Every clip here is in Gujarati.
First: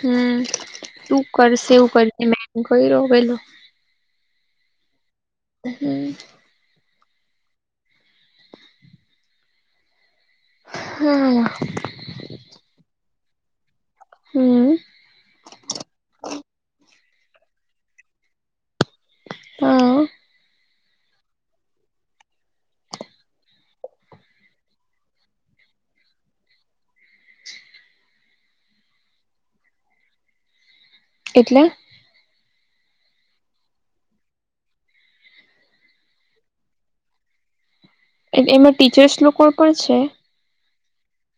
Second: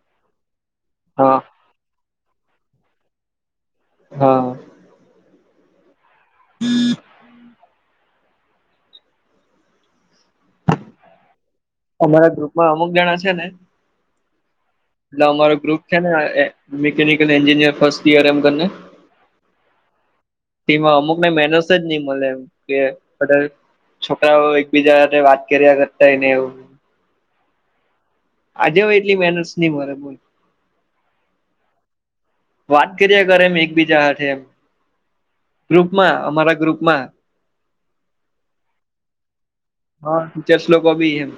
હમ્મ તું હા કરશે એવું કરશે મેં કઈરો વેલો હા. હમ્મ હમ. હા લા અમારા ગ્રુપમાં અમુક જણા છે ને. હમ્મ એટલે અમારો ગ્રુપ છે ને એ મિકનિકલ એન્જિનિયર ફર્સ્ટ ઈયર એમ કરીને. હા. તેમાં અમુક મે મેનસ જ નહી મળે એમ કે [unintelligible] છોકરાઓ એકબીજા સાથે વાત કર્યા કરતાય ને એવું. આજે હવે એટલી મહેનસ નહી મલે બોલ એટલે? વાત કર્યા કરે ન એક બીજા સાથે એમ ગ્રુપમાં અમારા ગ્રુપમાં એટલે એમાં ટીચર્સ લોકો પણ છે? હા ટીચર્સ લોકો બી એમ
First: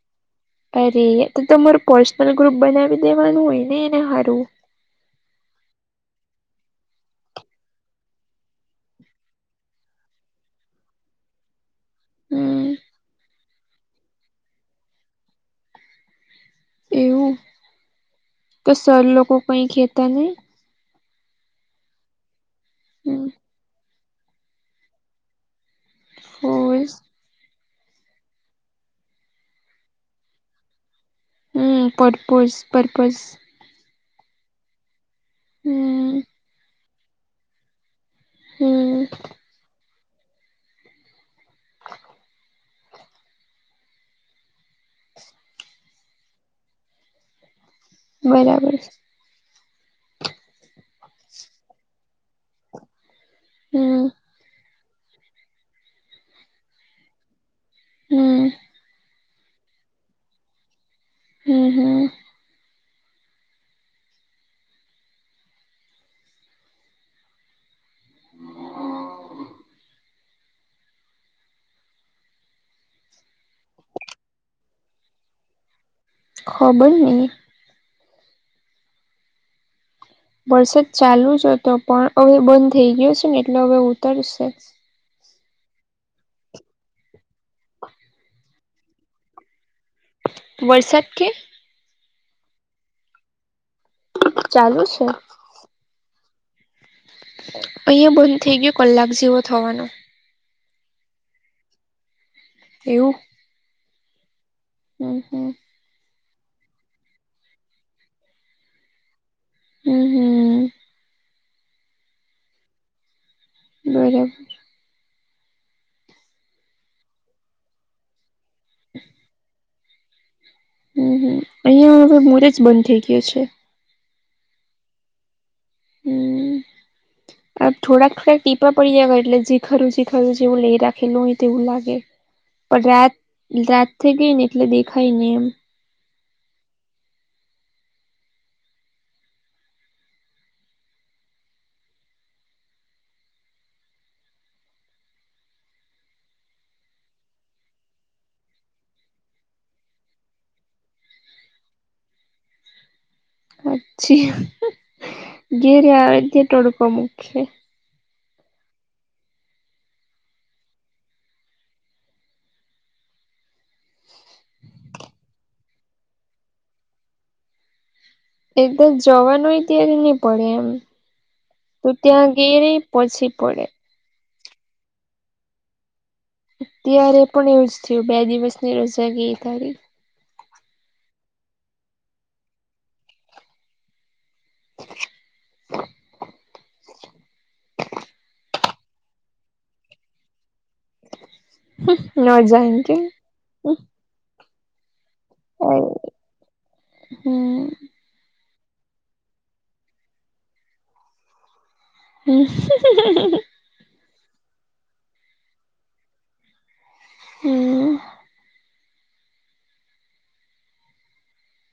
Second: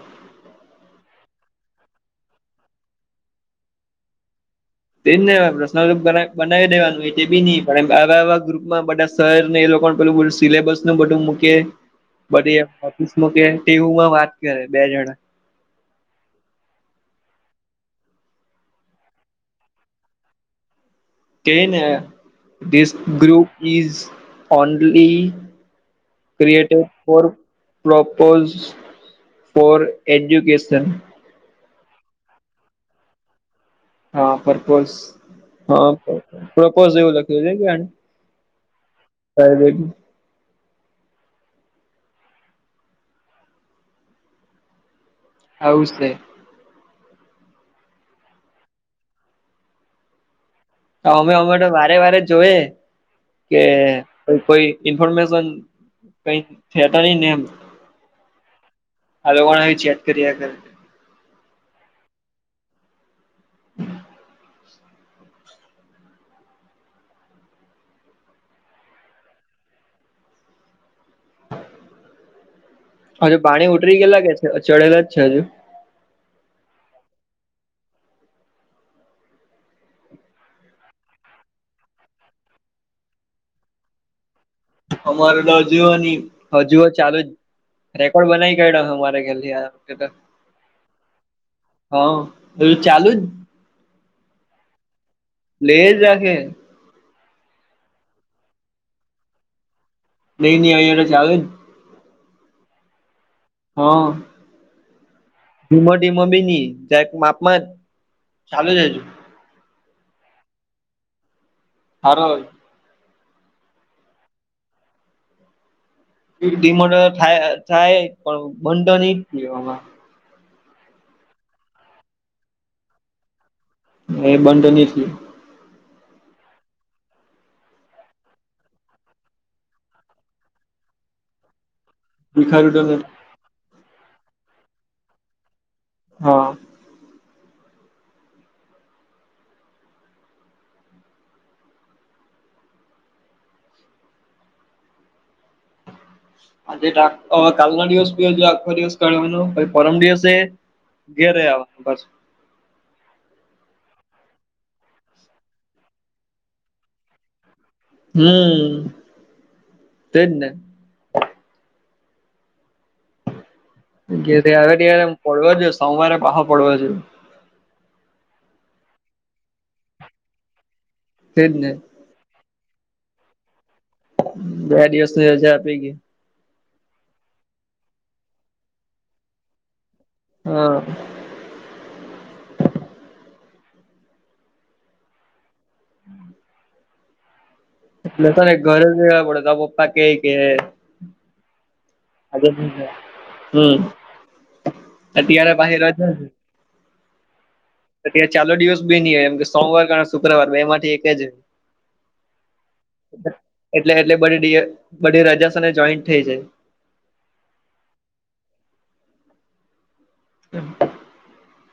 અરે તો તમારું પર્સનલ ગ્રુપ બનાવી દેવાનું હોય ને એને હારું તે જ ને પર્સનલ બનાય બનાવી દેવાનું તે બી નઈ પણ આવાવા ગ્રુપમાં બધા સર ને એ લોકો પેલું પેલું સિલેબસ નું બધું મૂકે. બધી હમ ઓફિસ માં કે ટીવુંમાં વાત કરે, બે જણા એવું તો સર લોકો કઈ કેતા નહી ક્હે ન this hmm group is only creative force for propose for education hmm propose purpose હા પ્રપોઝ હા હમ પ્રપોઝ એવું લખું છે કે હમ [unintelligible] [unintelligible] આઉજ છે. બરાબર. અમે અમે તો વારે વારે જોય કે હમ કોઈ કોઈ ઇન્ફોર્મેશન કઈ [unintelligible] ની એમ હમ્મ હાલવાની ચેટ કર્યા કરે હમ્મ, હમ્મ. હ.... હજુ પાણી ઉતરી ગયેલા કે છે ચડેલા જ છે હજુ ખબર નઈ. વરસાદ ચાલુ જ હતો પણ હવે બંધ થઈ ગયો છે ને એટલે હવે ઉતરશે જ અમારે તો હજુ હો નહી, હજુ હ ચાલુ જ રેકોર્ડ બનાઈ કયડો હે અમારે ઘરની [unintelligible] વરસાદ કે હ એવું ચાલુ જ ચાલુ છે. લેજ જાગે આઇયા બન્દ થઇ ગયો કલાક જેવો થવાનો. નહી ને આઇયા [unintelligible] આવે ન. એવું હા. હ હા. ધીમોમો બી નક માપમાં જ ચાલુ છે જ. હમ હમ. હાર [unintelligible] હમ. થાય થાય પણ બનંધ ન જમાં. હમ હમ અહિયાં હવે મોરેજ બંધ થઇ ગયો છે. એ બંધ નથી. હ. થોડાક ટીપા પડી જ એટલે જે ખરું જે જેવું લઈ રાખેલું હોય તેવું લાગે. ભીખારું તો પણ રાત નથી રાત થઈ ગઈ ને એટલે દેખાય નઈ એમ. હા. આજે કાલનો દિવસ બી હજી આખો દિવસ ગણવાનો પહિ પરમ દિવસે ઘેરે આવ પાછું. અછી ઘેરે આવે તે ટડકો મુખે. હમ્મ તેજ ને. આવે ત્યારે હું પડવા જો સોવારે પાહો પડવા જો. એકદર જવાનુંય ત્યારે નહી પડે એમ. તેજને. તો ત્યાં ઘેરે પછી પડે. બે દિવસ સુધી રજા આપી ગઈ. અત્યારે પણ એવુંજ થયું બે દિવસ ની રજા ગઈ તારી. હા. [inaudible] હમ. લષણે ઘરે કેવા પડે તાર પપ્પા કેહિ કે ન જાકે [unintelligible] હમ અત્યારે પાહિ રાજા છે. હમ્મ. ત્યારે ચાલો દિવસ બી ની આયો એમ કે સોમવાર ગણો શુક્રવાર બે માંથી એક જ. [unintelligible] એટલે એટલે બધી રાજા છે ને જોઈન્ટ થઈ જાય. હમ્મ.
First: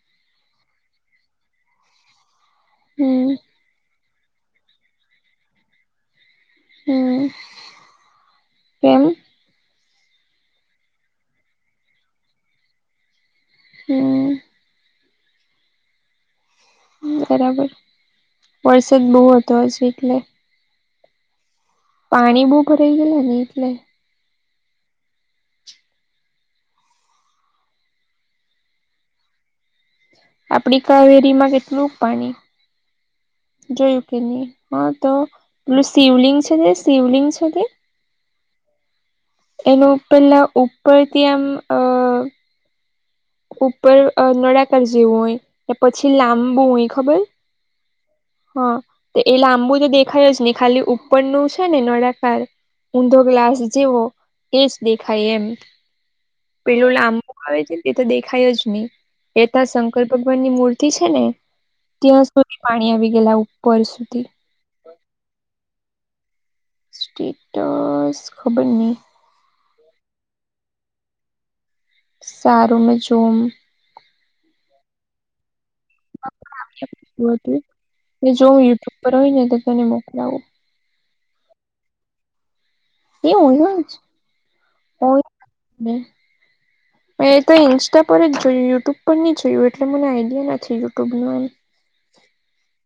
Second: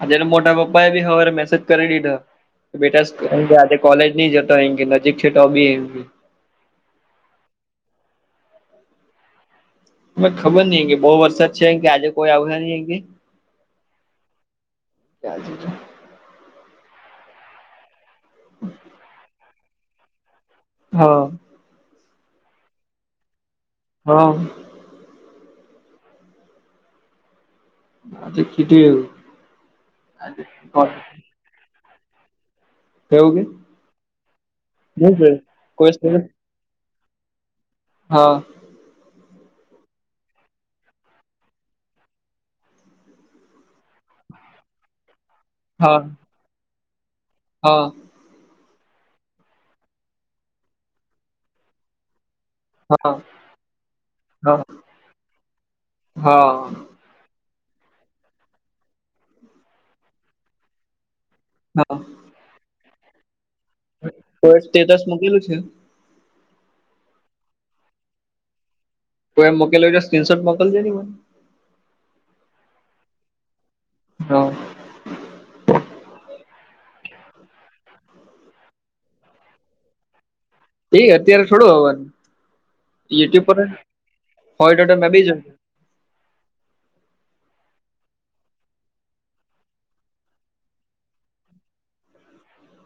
જેને મોટા પપ્પા એ બી હવારે મેસેજ કરી દીધો. બેટા હમ આજે કોલેજ નહી જતો એ કે નજીક છે તો બી. હમ્મ, એમ. ખબર નહી કે બહુ વરસાદ છે કે આજે કોઈ આવ્યા નહી એમ કે. હમ્મ. [unintelligible] બરાબર, વરસાદ બહુ હતો આજ એટલે. હા. પાણી બઉ ભરાઈ ગયલા ને એટલે. હા. આ તો કીધું એવું. આપડી કાવેરીમા કેટલું પાણી એવું કે જોયું કે નહી હા તો હું છે પેલું કોઈ સ્ટુડન્ટ શિવલિંગ છે જે શિવલિંગ છે તે હા. એનો ઉપરલા ઉપરથી આમ અ ઉપર અ નળાકાર જેવું હોય ને હા પછી લાંબુ હોય ખબર? હા. હા તો એ લાંબુ તો દેખાય જ ને ખાલી ઉપરનું છે ને નળાકાર હા ઊંધો ગ્લાસ જેવો હા એજ દેખાય એમ હા પેલું લાં આવે છે તે તો દેખાય જ નહી એતા શંકર ભગવાનની મૂર્તિ છે ને હા ત્યાં સુધી પાણી આવી ગયલા ઉપર સુધી. તો સ્ટેટસ મૂકેલું છે? સ્ટેટસ ખબરની. તો એમ મુકેલેજો સ્ક્રીનશૉટ મોકલજેરી મન. સારું મેં જોમ. હા. જો યુટ્યુબ પર હોય ને તો તેને મોકલાવું. એ અત્યારે થોડું હવાનું એ યુટ્યુબ પર હોય હોય ટોટ બીજ હમ્મ. મેં તો ઈન્સ્ટા પર જ જોયું યુટ્યુબ પર ની જોયું એટલે મને આઈડિયા નથી યુટ્યુબ ની.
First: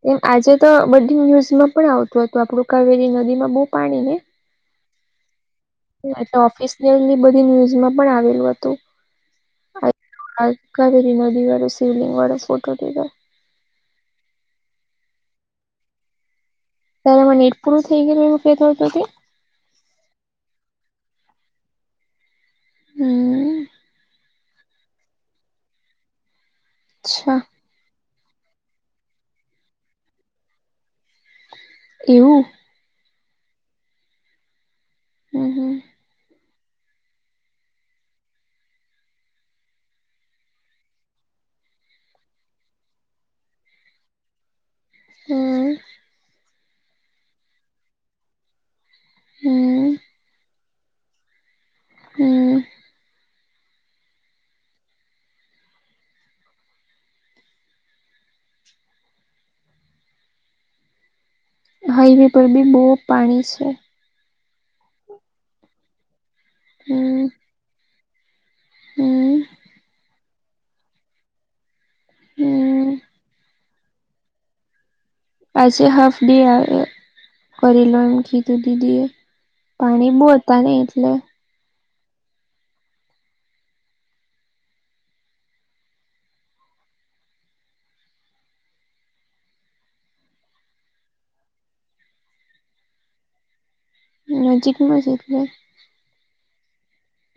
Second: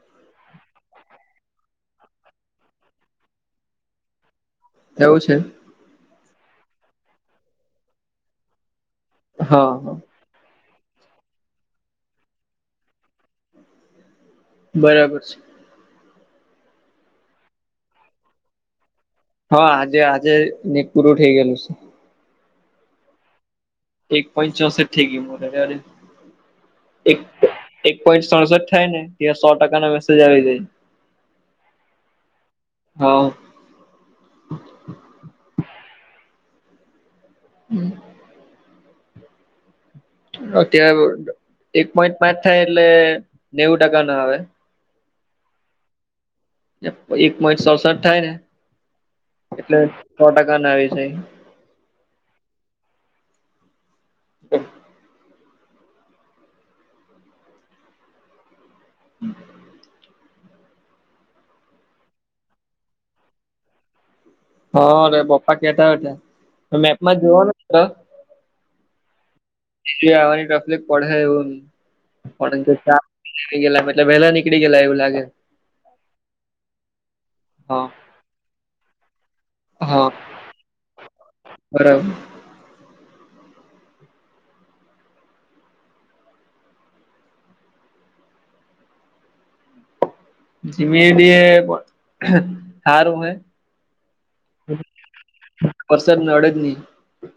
એમ આજે તો બંગ ન્યુઝમાં પણ આવતું હતું આપણું કાવેરી નદીમાં બહુ પાણી ને. એવું છે. એટલે ઓફિસયલ બધી ન્યુઝમાં પણ આવેલું હતું. હા. કરી નદી વા સિવલિંગ વાડ ફોટોટધ બરાબર છે. ત્યારેમાં નેટ પૂરું થઈ ગયું એવુ ફે થથી. હા, આજે આજે પૂરું થઇ ગયેલું છે. હમ્મ એક પોઈન્ટ ચોસઠ ગી મો અ, એક અચ્છા એક પોઇન્ટ સડસઠ થાય ને ત્યાં સો ટકા ના મેસેજ આવી જાય. એવું? હ. હમ્મ, હમ્મ. હમ્મ. અત્યારે એક પોઈન્ટ પાંચ થાય એટલે નેવું ટકા ના આવે. હમ્મ. એક પોઈન્ટ સડસઠ થાય ને એટલે હમ્મ સો ટકા ના આવી જાય. હમ્મ. હ. હમ્મ. હાઈવે પર બી બહુ પાણી છે. હા અ પપ્પા કેતા હો મેપમાં હમ્મ જોવાનું. હમ્મ. [inaudible] આવાની ટફલેક પડે હમ્મ [inaudible] થઈ ગેલા મલે વહેલા નીકળ ગે એવું લાગે. આજે હાફ ડે આવે. હા કરી લો એમ કીધું દીદી એ હા પાણી બહુ હતા નહી એટલે બરાબર. જીમી દ એ હારું હે?. નજીકમાં જ એટલે વરસાદ ને અડે જ નહી.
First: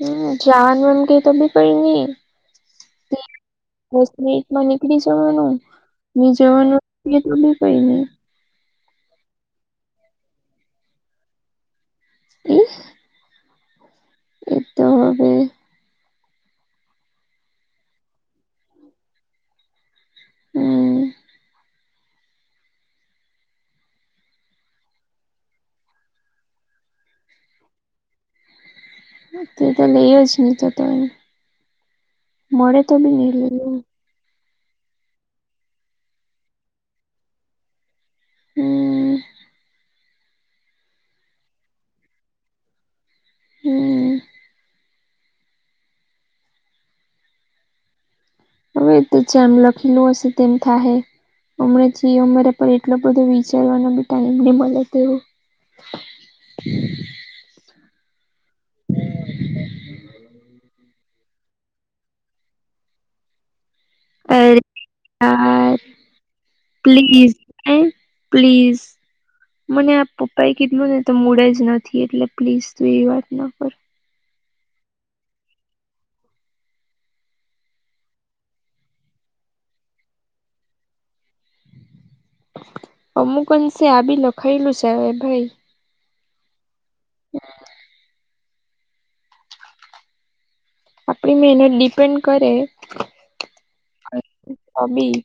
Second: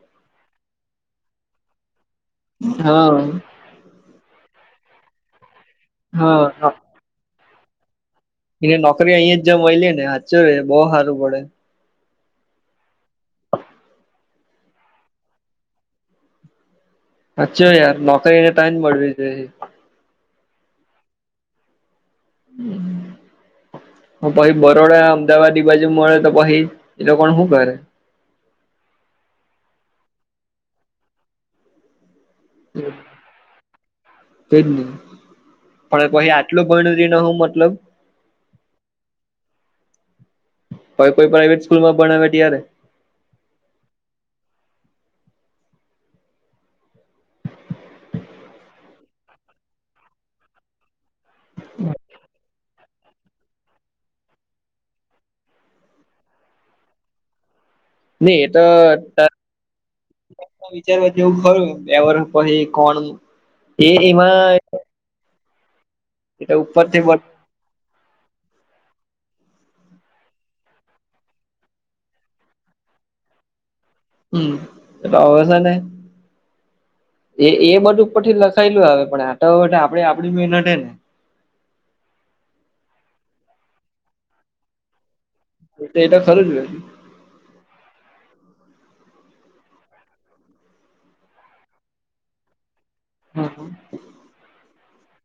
હમ ચાંદમ ક તો બી પડી ની.? હા. દસ મિનિટ માં નીકળી જવાનું હી હા જવાનું તો બી કઈ નહી. એને નોકરી અહીં જમ મળય લે ને સાચ એ બહુ સારું પડે. એજ એતો સાચો યાર નોકરીને ટાઈમ મળવી જોઈએ. હ. [inaudible] હ પહી બરોડા અમદાવાદ ઇ બાજુ મળે તો પછી એ લોકોણ શું કરે.? તે તો લઈ જ હી તો તો. મળે તો બી ની લેવું. તેજ ને પણ પછી આટલું ભનયુ ને હું મતલબ? હ પણ કોઈ પ્રાાઈવેટ સ્કૂલ માં ભણાવે ત્યારે, હમ [inaudible] હવે તો જેમ લખેલું હશે તેમ થશે. હમણાં જે અમારા પાસે એટલો બધો વિચારવાનો બી ટાઈમ નહી મળે. તેવો નહી એતો તા વિચારવા જેવું ખરું. બે વર્ષ પછી કોણ એ એમાં આર ઉપરથી પ્લીઝ હા પ્લીઝ. મને આ પપ્પા એ કીધેલું ને તો મુડ જ નથી. એટલે પ્લીઝ તું એ વાત ન કર. હમ તો આવે સે ને? એ એ બધું ઉપર થી લખાયેલું આવે પણ આત આપડે આપણી મહેનત જ ને અમુક અંશે આબી લખાયલું જ આવે ભાઈ. એ તો ખરું જ લખ્યું. હ આપણી મહેનત ડિપેન્ડ કરે હમ હોબી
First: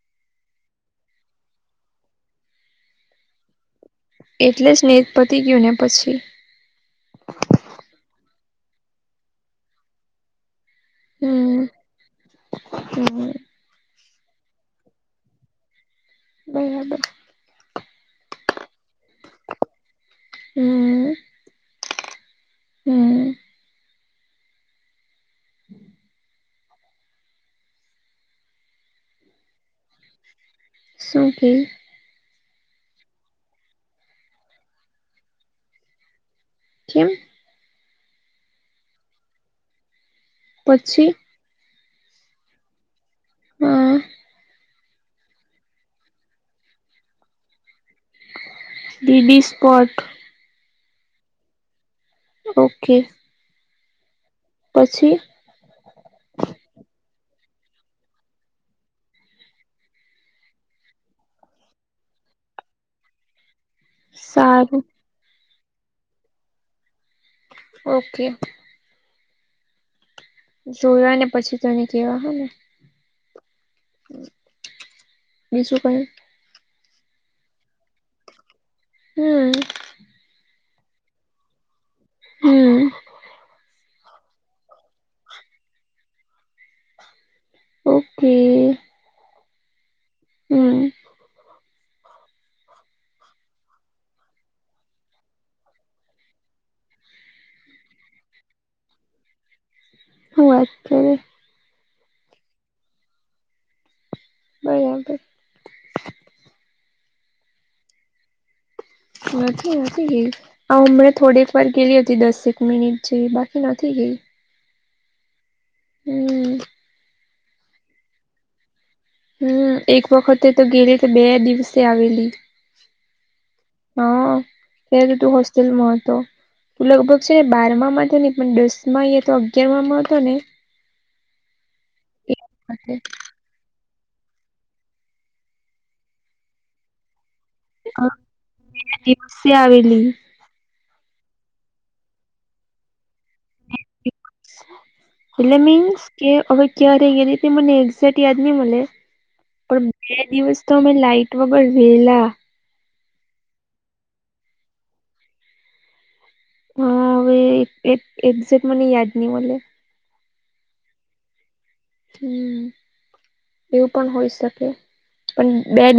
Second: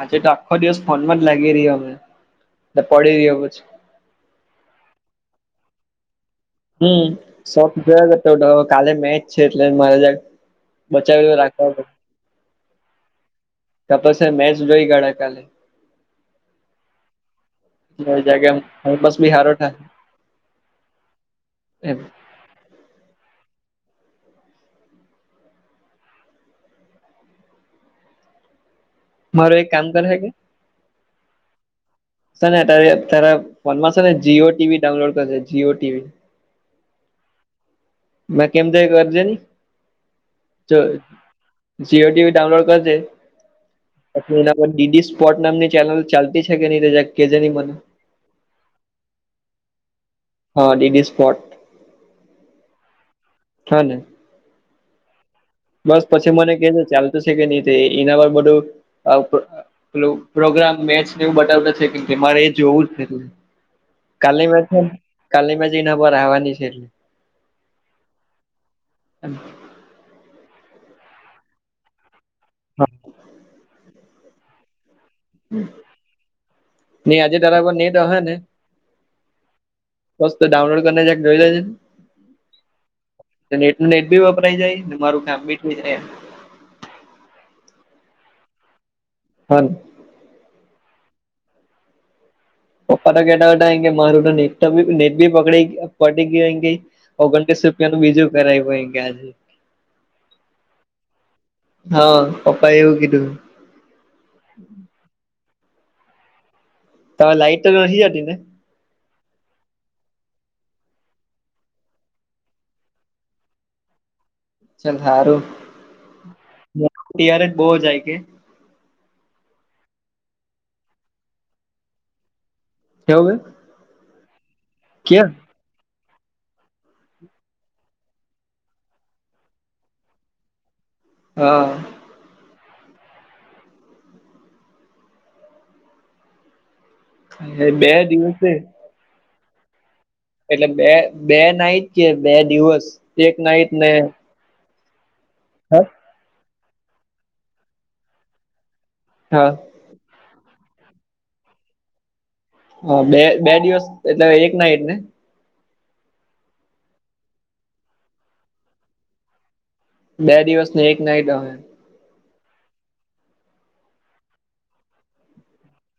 આજે તો આખ્ખો દિવસ ફોન માંજ લાગી રહ્યાં અમે. ને પડી રહયા પછી. એટલે જ નેટ પતિ ગયુંને પછી. હમ શોખ જોયા કરતો હતો. કાલે મેચ છે એટલે મારે બચાવી ને રાખવાનું. અમે [inaudible] ત પછી મેચ જોઈ કાઢા કાલે. હમમ તો જરાક એમ ટાઈમ પાસ બી સારો થાય હમ એમ. હમ મારુ એક કામ કરશે કે? શું કેય? સર ને તે તારા ફોનમાં છે ને જીયો ટીવી ડાઉનલોડ કરજે જીયો ટીવી. કેમ? મેં કેમ તે કરજે ની, જો પછી જીયો ટીવી ડાઉનલોડ કરજે. હા એના પર ડીડી સ્પોર્ટ નામની ચેનલ ચાલતી કે નહી તે જરાક કેજે ને મને. DD sport. હા ડીડી સ્પોર્ટ. ઓકે. હાને. પછી? બસ પછી મને કેજે ચાલતું છે કે નહી તે, એના પર બધું આવતું. પેલું પ્રોગ્રામ, મેચને એવું બતાવતા છે, કેમ કે મારે એ જોવું જ છે એટલે. સારું કાાલનીમાંજી કાલીનીમાંજી એનાં પર આવવાની છે એટલે. ઓકે. હ. જોવા ને પછી તને કેવા હને. હા. હમ. નહી આજે તારામાં નેટ અહે ને? હમ બસ્ તો ડાઉનલોડ કરીને જક જોઈ લેજ ને. હમ નેટ નું નેટ ભી વપરાય જાય ને મારું કામ ભી થઈ જાય. ઓકે. હા. હમ. પપા તો કેટા બેટાે મારું તો નેટ નેટ ભી પકડી પડી ગંગે. ઓગણત્રીસ રૂપિયાનું બીજું કરાવ્યું ગજે. [unintelligible] હા પ્પાયવું કધું. બરાબબર. ત લાઈટ નથીહી જાતી ને? નથીછી નથી. હ હમણાં થોડીક વાર ગેલી હતી દસેક મિનિટ જે બાકી નથી ગઈ. ચાલ સારું, હમ ત્યારે જ બહ જાય કે. હમ એક વખતે તો ગેલી બે દિવસે આવેલી. કેવું ગય? હ, એે તુંસ જલમાં હતો, લગભગ છે ને તો નહીં દસમાં એ તો અગિયાર માં હતો ને. હા. હી. [unintelligible] હ બે દિવસે આવેલી. એટલે બે બે નાઈટ કે બે દિવસ એક નાઈટ ને હેલે હા મીન્સ કે અવે કે ર ગે તે મને એક્ઝેક્ટ યાદ નહી મલે. હા. પણ બે દિવસ તો અમે લાઈટ વગર વેલા. હ બે બે દિવસ એટલે એક નાઈટ ને? હા હવે એક એક્ઝેક્ટ મને યાદ નહી બોલે. બે દિવસ ને એક નાઈટ હ હમ્મ એવું પણ હોય શકે પણ બે દિવ